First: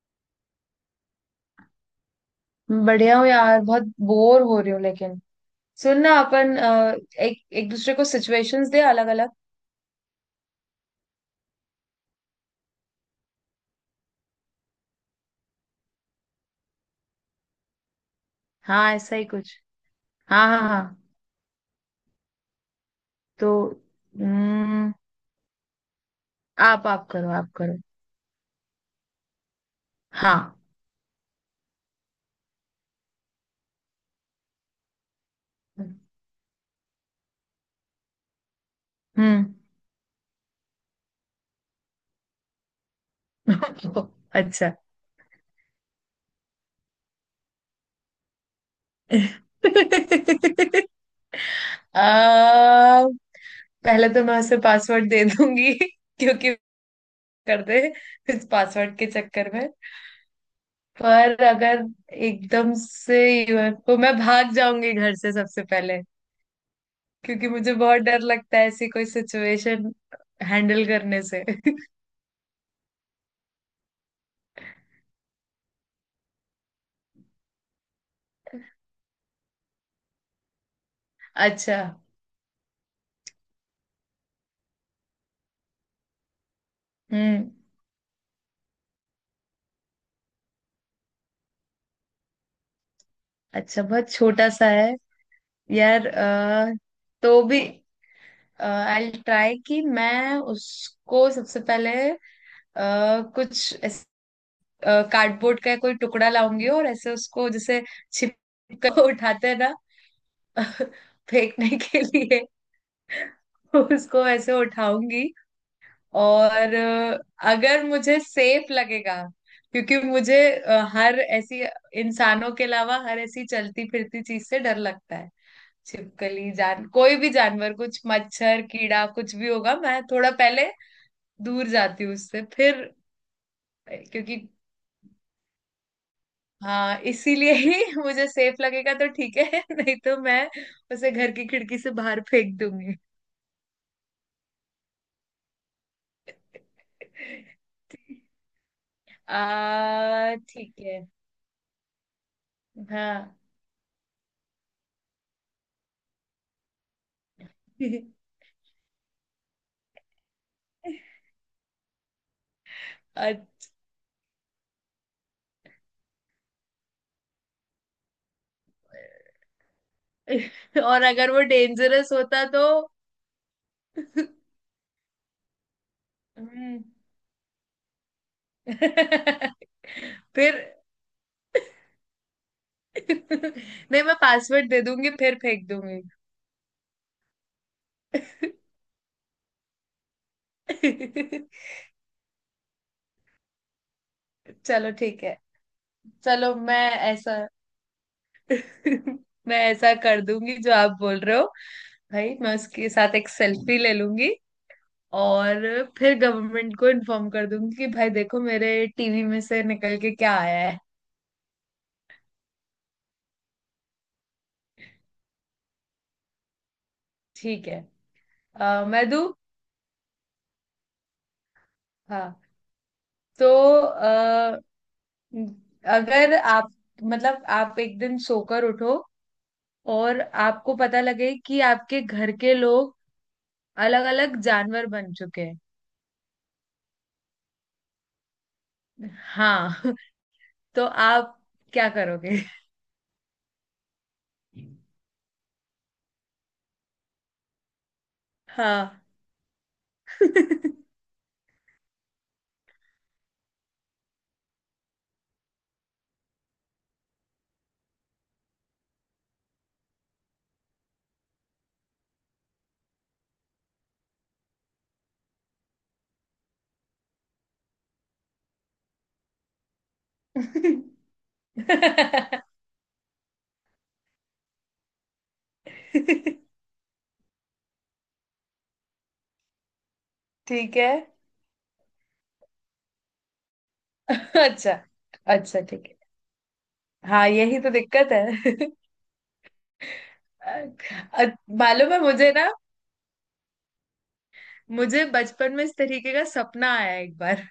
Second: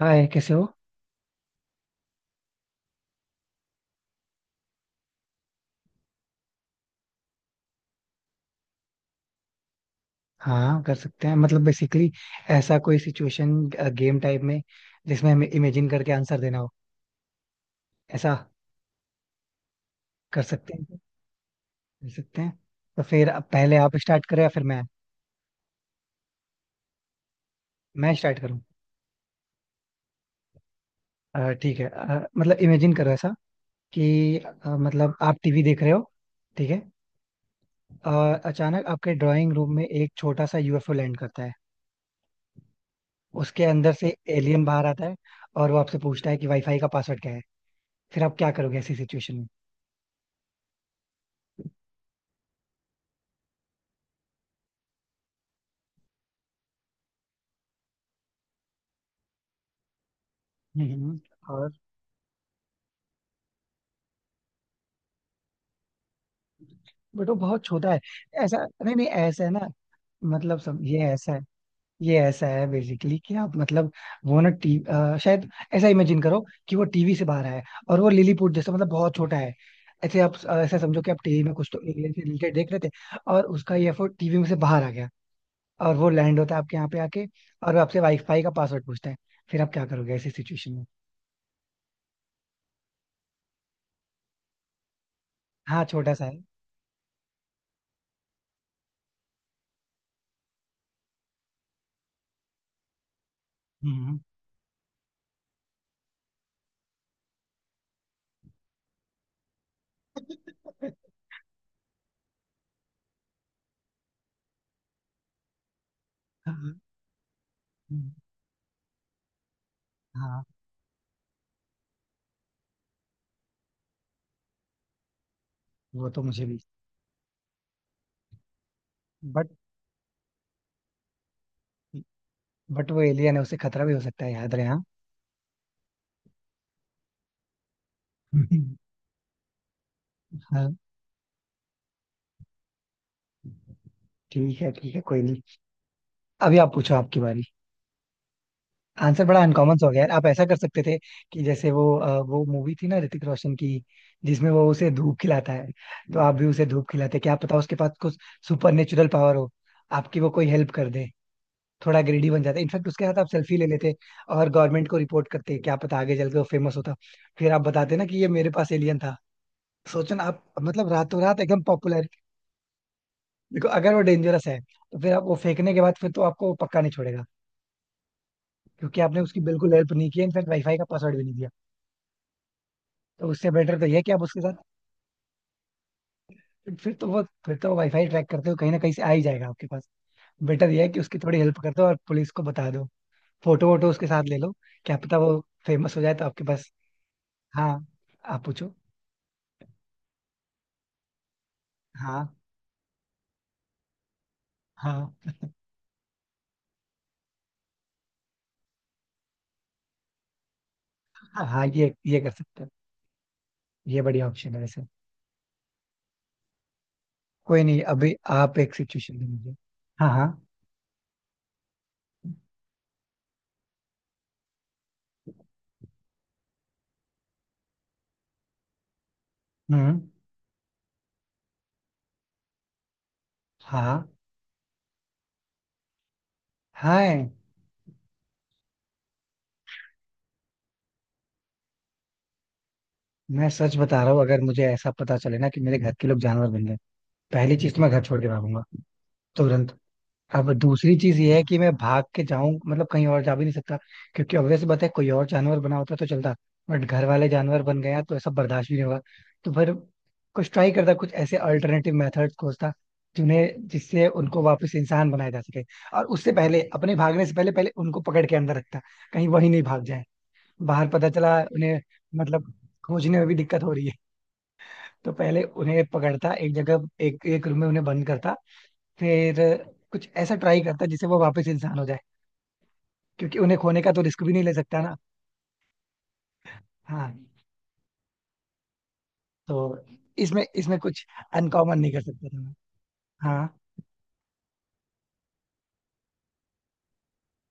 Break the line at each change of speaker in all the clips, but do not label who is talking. हाँ, ये कैसे हो?
बढ़िया हूँ यार। बहुत बोर हो रही हूँ लेकिन सुन ना अपन एक एक दूसरे को सिचुएशंस दे अलग अलग।
हाँ, कर सकते हैं। मतलब बेसिकली, ऐसा कोई सिचुएशन गेम टाइप में जिसमें हमें इमेजिन करके आंसर देना हो, ऐसा?
हाँ, ऐसा ही कुछ।
कर
हाँ हाँ
सकते
हाँ।
हैं, कर सकते हैं। तो फिर अब
तो
पहले आप स्टार्ट करो या फिर मैं
हम्म, आप करो आप करो।
मैं स्टार्ट करूँ?
हाँ।
ठीक है। मतलब इमेजिन करो ऐसा कि मतलब आप टीवी देख रहे हो, ठीक है? और अचानक आपके
हम्म।
ड्राइंग रूम में एक छोटा सा यूएफओ लैंड करता है। उसके अंदर से एलियन
अच्छा।
बाहर आता है और वो आपसे पूछता है कि वाईफाई का पासवर्ड क्या है। फिर आप क्या करोगे ऐसी सिचुएशन में?
आ, पहले तो मैं उसे पासवर्ड दे दूंगी। क्योंकि करते इस पासवर्ड के चक्कर में।
हम्म। हम्म।
पर अगर एकदम से यूएफओ मैं भाग जाऊंगी घर से सबसे पहले।
बट वो
क्योंकि
बहुत
मुझे
छोटा है।
बहुत डर
ऐसा
लगता है ऐसी
नहीं
कोई
नहीं, ऐसा है ना।
सिचुएशन
मतलब सब
हैंडल
ये
करने
ऐसा है,
से।
ये ऐसा है बेसिकली कि आप मतलब, वो ना शायद ऐसा इमेजिन करो कि वो टीवी से बाहर है और वो लिलीपुट जैसा मतलब बहुत छोटा है। ऐसे आप ऐसा समझो कि आप टीवी में कुछ तो
अच्छा।
एलियन से रिलेटेड देख रहे थे और उसका ये एफर्ट टीवी में से बाहर आ गया और वो लैंड होता है आपके यहाँ पे आके।
हम्म।
और वो आपसे वाईफाई का पासवर्ड पूछता है। फिर आप क्या करोगे ऐसी सिचुएशन में?
अच्छा बहुत छोटा सा है
हाँ,
यार।
छोटा सा है।
तो भी आई विल ट्राई कि मैं उसको सबसे पहले कुछ
हम्म।
कार्डबोर्ड का कोई टुकड़ा लाऊंगी और ऐसे उसको जैसे छिप कर उठाते हैं ना। फेंकने के लिए उसको ऐसे उठाऊंगी। और
हाँ।
अगर
हम्म।
मुझे सेफ लगेगा। क्योंकि मुझे
हाँ।
हर ऐसी इंसानों के अलावा हर ऐसी चलती फिरती चीज से डर लगता है।
वो तो मुझे
छिपकली
भी।
जान कोई भी जानवर, कुछ मच्छर कीड़ा कुछ
बट
भी होगा, मैं थोड़ा पहले दूर जाती हूँ उससे फिर।
बट वो एलियन है, उसे खतरा भी हो सकता है,
क्योंकि
याद रहे। हाँ।
हाँ इसीलिए ही मुझे सेफ लगेगा तो ठीक है। नहीं तो मैं
हाँ,
उसे घर की खिड़की से बाहर फेंक दूंगी।
ठीक है, ठीक है, कोई नहीं। अभी आप पूछो, आपकी बारी। आंसर बड़ा अनकॉमन सा हो गया यार। आप
आ
ऐसा कर
ठीक
सकते थे
है।
कि जैसे वो वो मूवी थी ना ऋतिक
हाँ।
रोशन की जिसमें वो उसे धूप खिलाता है, तो आप भी उसे धूप खिलाते। क्या पता उसके पास कुछ सुपर नेचुरल पावर हो, आपकी वो कोई हेल्प कर दे। थोड़ा ग्रेडी बन जाता, इनफैक्ट उसके साथ आप
अ-
सेल्फी ले लेते और गवर्नमेंट को रिपोर्ट करते। क्या पता आगे चल के वो फेमस होता, फिर आप बताते ना कि ये मेरे पास एलियन था। सोचो ना, आप मतलब
और
रातों
अगर
रात
वो
एकदम।
डेंजरस होता तो।
देखो, अगर वो डेंजरस है तो फिर आप वो फेंकने के बाद फिर तो आपको वो पक्का
हम्म।
नहीं छोड़ेगा क्योंकि आपने उसकी बिल्कुल हेल्प नहीं की, इनफैक्ट वाईफाई
फिर
का पासवर्ड भी नहीं दिया। तो उससे बेटर तो ये है
नहीं,
कि
मैं
आप उसके साथ,
पासवर्ड दे दूंगी फिर फेंक दूंगी।
फिर तो वो वाईफाई ट्रैक करते हो कहीं ना कहीं से आ ही जाएगा आपके पास। बेटर ये है कि उसकी थोड़ी हेल्प कर दो और पुलिस को बता दो, फोटो वोटो उसके साथ ले लो।
चलो
क्या पता
ठीक है।
वो फेमस हो जाए तो आपके
चलो
पास।
मैं ऐसा
हाँ, आप पूछो।
मैं ऐसा कर दूंगी जो आप बोल रहे हो।
हाँ,
भाई मैं उसके साथ एक सेल्फी ले लूंगी।
हाँ,
और फिर गवर्नमेंट को इन्फॉर्म कर दूंगी कि भाई देखो मेरे टीवी में से निकल के क्या आया है।
हाँ। हाँ, ये कर सकते हो। ये बढ़िया ऑप्शन है वैसे। कोई
ठीक है।
नहीं, अभी आप एक
मैं
सिचुएशन
दूं?
दीजिए। हाँ, हाँ।
हाँ। तो अ, अगर आप मतलब आप एक दिन सोकर उठो,
हम्म।
और आपको पता लगे कि आपके घर के लोग अलग
हाँ,
अलग जानवर बन चुके हैं।
हाँ।
हाँ। तो आप क्या करोगे?
मैं सच बता रहा हूँ, अगर मुझे ऐसा पता चले ना कि मेरे घर के लोग जानवर बन गए, पहली चीज तो मैं घर छोड़ के भागूंगा
हाँ।
तुरंत। अब दूसरी चीज ये है कि मैं भाग के जाऊं मतलब कहीं और जा भी नहीं सकता क्योंकि ऑब्वियस बात है, कोई और जानवर बना होता तो चलता, बट घर वाले जानवर बन गया तो ऐसा बर्दाश्त भी नहीं होगा। तो फिर कुछ ट्राई करता, कुछ ऐसे अल्टरनेटिव मेथड्स खोजता जिन्हें जिससे उनको वापस इंसान बनाया जा सके। और उससे पहले, अपने भागने से पहले पहले उनको पकड़ के अंदर रखता कहीं वही नहीं भाग जाए बाहर, पता चला उन्हें। मतलब खोजने में भी दिक्कत हो रही है। तो पहले उन्हें पकड़ता, एक जगह एक एक रूम में उन्हें बंद करता। फिर कुछ ऐसा ट्राई
ठीक
करता
है।
जिससे वो वापस इंसान हो जाए क्योंकि उन्हें खोने का तो रिस्क भी नहीं ले
अच्छा।
सकता ना।
अच्छा ठीक है।
हाँ,
हाँ यही तो दिक्कत है।
तो इसमें इसमें कुछ
अ-
अनकॉमन नहीं
मालूम है
कर सकता
मुझे
था
ना,
मैं। हाँ,
मुझे बचपन में इस तरीके का सपना आया एक बार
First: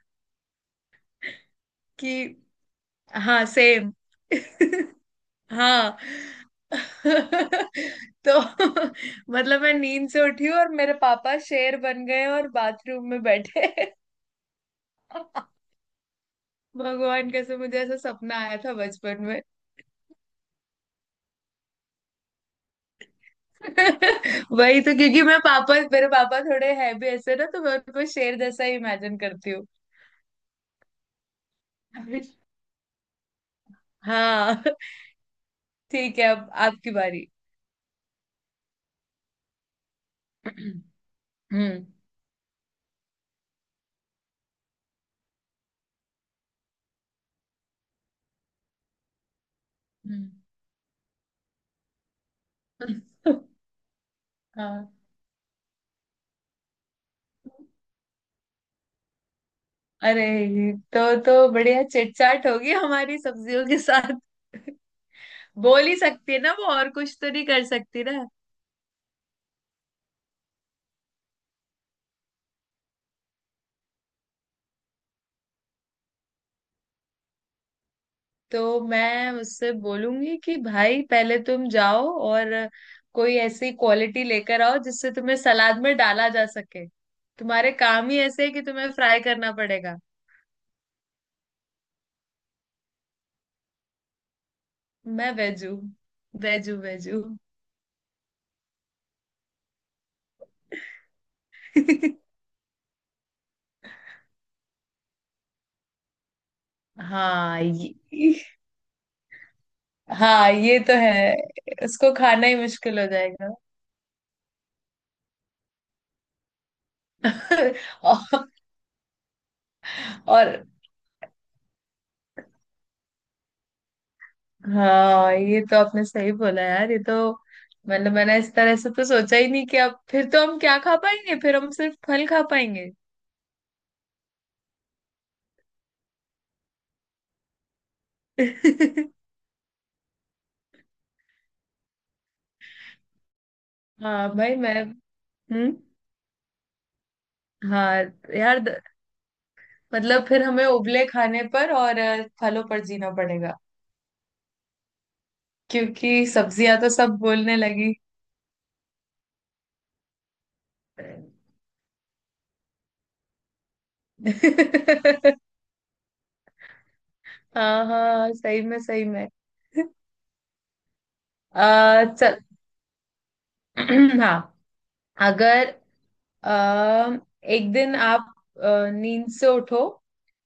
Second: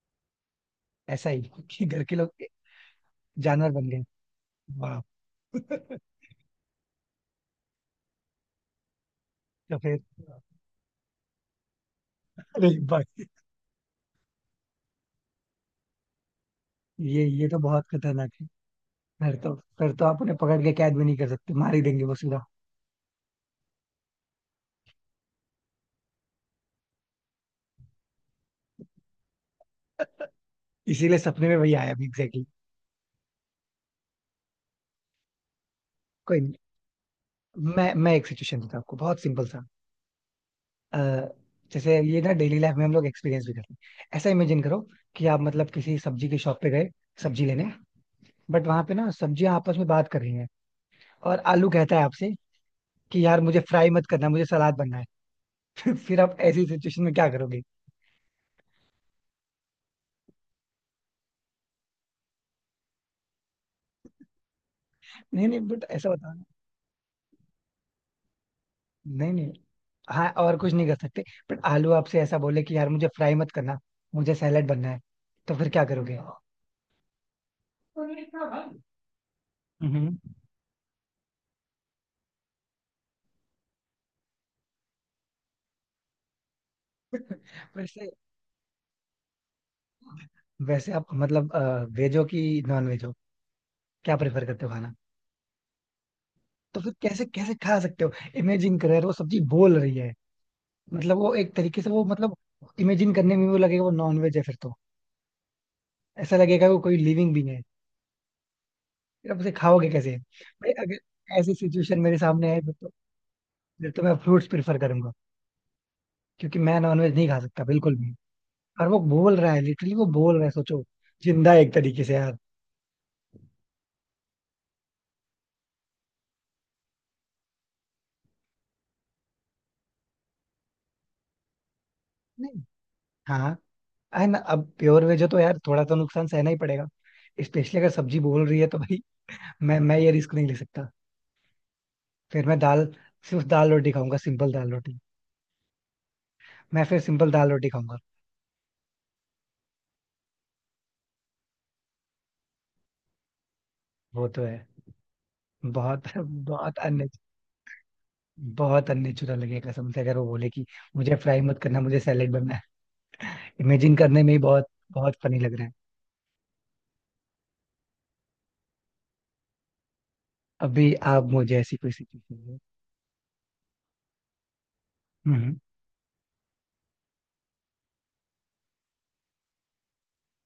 ऐसा ही, कि घर
कि।
के लोग
हाँ
जानवर बन
सेम।
गए। वाह।
हाँ। तो मतलब मैं
तो फिर,
नींद से उठी हूँ और मेरे पापा शेर बन गए और
अरे भाई,
बाथरूम में बैठे। भगवान
ये तो
कैसे मुझे
बहुत
ऐसा
खतरनाक
सपना
है।
आया था बचपन
फिर
में।
तो, फिर तो आप उन्हें पकड़ के कैद भी नहीं कर सकते, मार ही देंगे वो सीधा।
वही तो, क्योंकि मैं पापा मेरे पापा थोड़े है भी ऐसे ना, तो मैं उनको शेर जैसा ही इमेजिन करती हूँ।
इसीलिए सपने में वही आया भी एग्जैक्टली।
हाँ ठीक है
कोई
अब
नहीं,
आपकी बारी।
मैं एक सिचुएशन देता हूँ आपको बहुत सिंपल सा। अ,
हम्म।
जैसे ये ना डेली लाइफ में हम लोग एक्सपीरियंस भी करते हैं। ऐसा इमेजिन करो कि आप मतलब किसी सब्जी की शॉप पे गए सब्जी लेने, बट वहां पे ना सब्जियां आपस में बात
हम्म।
कर रही हैं और आलू कहता है आपसे कि यार मुझे फ्राई मत करना, मुझे सलाद
हाँ।
बनना है। फिर आप ऐसी सिचुएशन में क्या करोगे?
अरे, तो बढ़िया चिटचाट होगी हमारी सब्जियों के साथ।
नहीं नहीं,
बोल
बट
ही
ऐसा
सकती
बताओ
है
ना।
ना वो, और कुछ तो नहीं कर सकती ना।
नहीं नहीं, हाँ और कुछ नहीं कर सकते। बट आलू आपसे ऐसा बोले कि यार मुझे फ्राई मत करना, मुझे सैलेड बनना है, तो फिर क्या करोगे?
तो मैं उससे
हम्म।
बोलूंगी कि भाई पहले तुम जाओ और कोई ऐसी क्वालिटी लेकर आओ जिससे तुम्हें सलाद में डाला जा सके। तुम्हारे
वैसे,
काम ही ऐसे है कि तुम्हें फ्राई करना पड़ेगा।
वैसे आप मतलब, वेजो की नॉन वेज, क्या प्रेफर करते हो खाना?
मैं वेजू। वेजू
तो फिर
वेजू।
कैसे, कैसे खा सकते हो? इमेजिन करो यार, वो सब्जी बोल रही है। मतलब वो एक तरीके से, वो मतलब इमेजिन करने में वो लगेगा वो नॉन वेज है, फिर तो ऐसा लगेगा वो कोई लिविंग बींग
हाँ
है।
ये
फिर आप उसे खाओगे कैसे
हाँ
भाई,
ये तो है।
अगर ऐसी सिचुएशन
उसको
मेरे
खाना
सामने
ही
आए फिर तो,
मुश्किल हो जाएगा।
फिर तो मैं फ्रूट्स प्रेफर करूंगा क्योंकि मैं नॉन वेज नहीं खा सकता बिल्कुल भी।
और,
और वो बोल रहा है लिटरली, वो बोल रहा है,
और
सोचो, जिंदा है एक तरीके से यार।
हाँ, ये तो आपने सही बोला यार, ये तो मतलब मैंने इस तरह से तो सोचा ही नहीं कि अब फिर तो हम क्या खा पाएंगे, फिर हम सिर्फ फल खा
नहीं,
पाएंगे।
हाँ, है ना, अब प्योर वेज हो तो यार थोड़ा तो नुकसान सहना ही पड़ेगा। स्पेशली अगर सब्जी बोल रही है तो भाई मैं ये रिस्क नहीं ले सकता। फिर मैं दाल, सिर्फ दाल रोटी खाऊंगा,
हाँ
सिंपल
भाई
दाल
मैं।
रोटी।
हम्म।
मैं फिर सिंपल दाल रोटी खाऊंगा।
हाँ यार, मतलब फिर हमें उबले खाने पर और फलों पर जीना पड़ेगा,
वो तो है। बहुत
क्योंकि
बहुत
सब्जियां तो
अन्य,
सब बोलने लगी।
बहुत अननेचुरल लगेगा कसम से अगर वो बोले कि मुझे फ्राई मत करना, मुझे सैलेड बनना है। इमेजिन करने में ही बहुत बहुत फनी लग रहा है।
हाँ हाँ, सही में सही में।
अभी आप मुझे ऐसी कोई
चल।
सिचुएशन।
हाँ।
हम्म।
अगर एक दिन आप नींद से उठो,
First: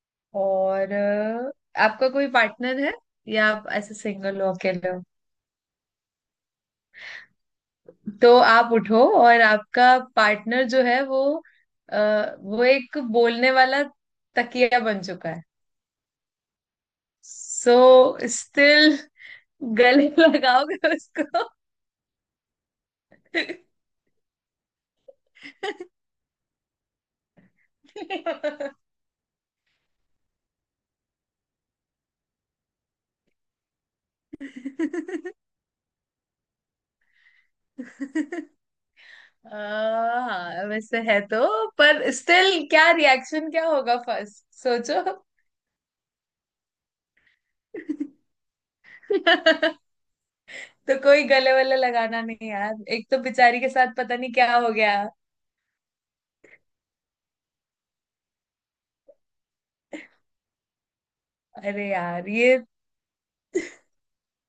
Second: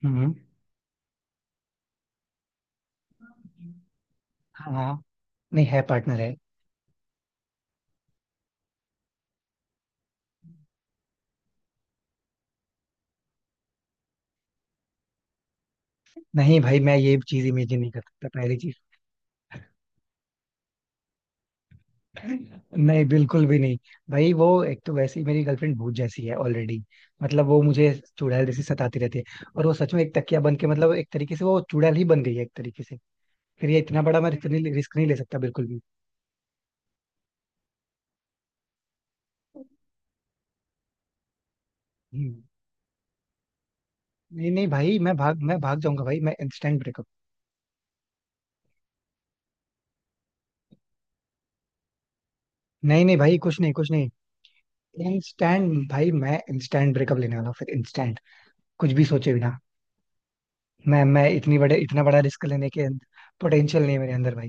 हम्म।
और आपका कोई पार्टनर है, या आप ऐसे सिंगल हो
हाँ,
अकेले हो,
हाँ। नहीं है, पार्टनर है।
तो आप उठो और आपका पार्टनर जो है वो, वो एक बोलने वाला तकिया बन चुका है।
नहीं भाई, मैं ये चीज
सो
इमेजिन नहीं कर सकता, पहली चीज।
स्टिल गले लगाओगे उसको?
नहीं, बिल्कुल भी नहीं। भाई, वो एक तो वैसे ही मेरी गर्लफ्रेंड भूत जैसी है ऑलरेडी। मतलब वो मुझे चुड़ैल जैसी सताती रहती है और वो सच में एक तकिया बन के मतलब एक तरीके से वो चुड़ैल ही बन गई है एक तरीके से। फिर ये इतना बड़ा मैं रिस्क नहीं ले सकता बिल्कुल भी।
आ, हाँ वैसे है तो, पर
हम्म।
स्टिल क्या रिएक्शन क्या होगा फर्स्ट
नहीं नहीं भाई,
सोचो।
मैं भाग जाऊंगा, भाई मैं इंस्टेंट ब्रेकअप।
तो कोई गले वले लगाना नहीं यार,
नहीं
एक
नहीं
तो
भाई, कुछ
बेचारी के
नहीं कुछ
साथ
नहीं।
पता नहीं क्या हो गया।
इंस्टेंट, भाई मैं इंस्टेंट ब्रेकअप लेने वाला हूँ फिर इंस्टेंट, कुछ भी सोचे बिना। मैं इतनी बड़े
अरे
इतना बड़ा
यार
रिस्क
ये।
लेने के पोटेंशियल नहीं है मेरे अंदर भाई।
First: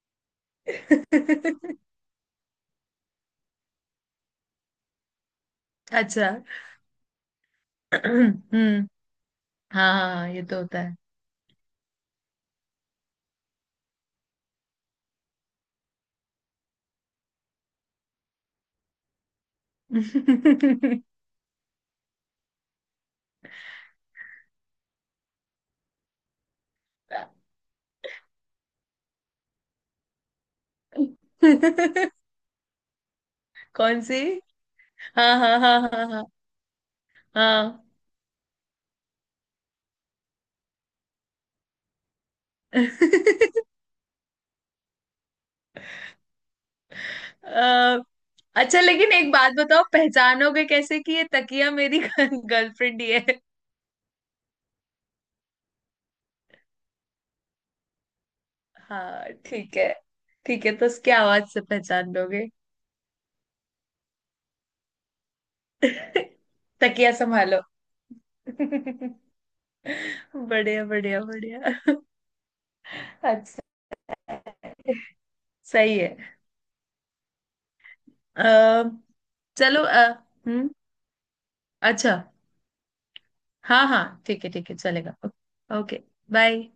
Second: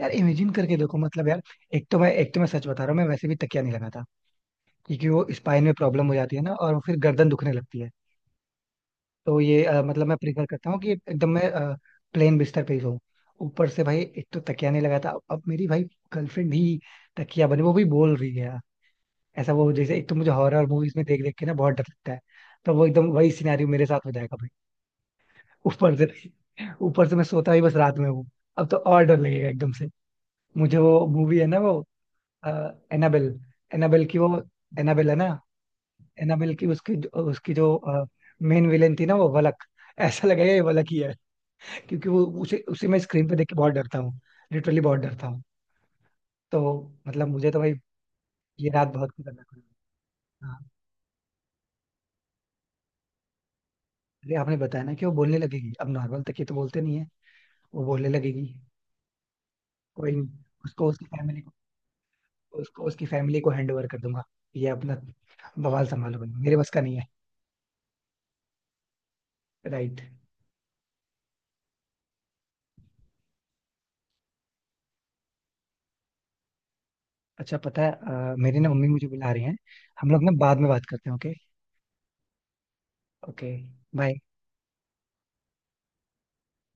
यार इमेजिन करके देखो मतलब यार, एक तो मैं सच बता रहा हूँ, मैं वैसे भी तकिया नहीं लगाता क्योंकि वो स्पाइन में प्रॉब्लम हो
अच्छा।
जाती है ना, और फिर गर्दन दुखने लगती है।
हम्म।
तो ये
हाँ
मतलब
हाँ
मैं
हाँ, ये
प्रीफर
तो
करता हूँ
होता
कि
है।
एकदम मैं प्लेन बिस्तर पे ही सोऊं। ऊपर से भाई, एक तो तकिया नहीं लगाता, अब मेरी भाई गर्लफ्रेंड ही तकिया बने, वो भी बोल रही है यार। ऐसा वो जैसे, एक तो मुझे हॉरर मूवीज में देख देख के ना बहुत डर लगता है, तो वो एकदम वही सिनेरियो मेरे साथ हो जाएगा भाई। ऊपर से ऊपर से मैं सोता ही बस रात में हूँ, अब तो और डर लगेगा एकदम से। मुझे वो मूवी है ना वो, एनाबेल,
कौन
एनाबेल की
सी?
वो, एनाबेल है ना,
हाँ हाँ हाँ हाँ हाँ
एनाबेल की उसकी, उसकी जो
हाँ।
मेन विलेन थी ना वो वलक, ऐसा लगा ये वलक ही है। क्योंकि वो उसे उसे मैं स्क्रीन पे देख के बहुत डरता हूँ, लिटरली बहुत डरता हूँ। तो मतलब मुझे तो भाई,
अ,
ये
अच्छा,
रात बहुत
लेकिन एक
खतरनाक
बात
हुई।
बताओ,
हाँ।
पहचानोगे कैसे कि ये तकिया मेरी गर्लफ्रेंड ही है?
अरे आपने बताया ना कि वो बोलने लगेगी, अब नॉर्मल तक ये तो बोलते नहीं है, वो बोलने लगेगी।
हाँ ठीक है।
कोई नहीं।
ठीक है तो
उसको उसकी
उसकी
फैमिली
आवाज
को
से पहचान लोगे।
उसको उसकी फैमिली को हैंड ओवर कर दूंगा। ये अपना बवाल संभालो भाई, मेरे बस का नहीं है।
तकिया संभालो।
राइट।
बढ़िया बढ़िया बढ़िया। अच्छा। सही है।
अच्छा पता है, मेरी ना
अ,
मम्मी मुझे बुला रही हैं,
चलो।
हम लोग ना बाद में
हम्म।
बात करते हैं, ओके?
अच्छा।
ओके।
हाँ
बाय।
हाँ ठीक है, ठीक है चलेगा। ओके। बाय।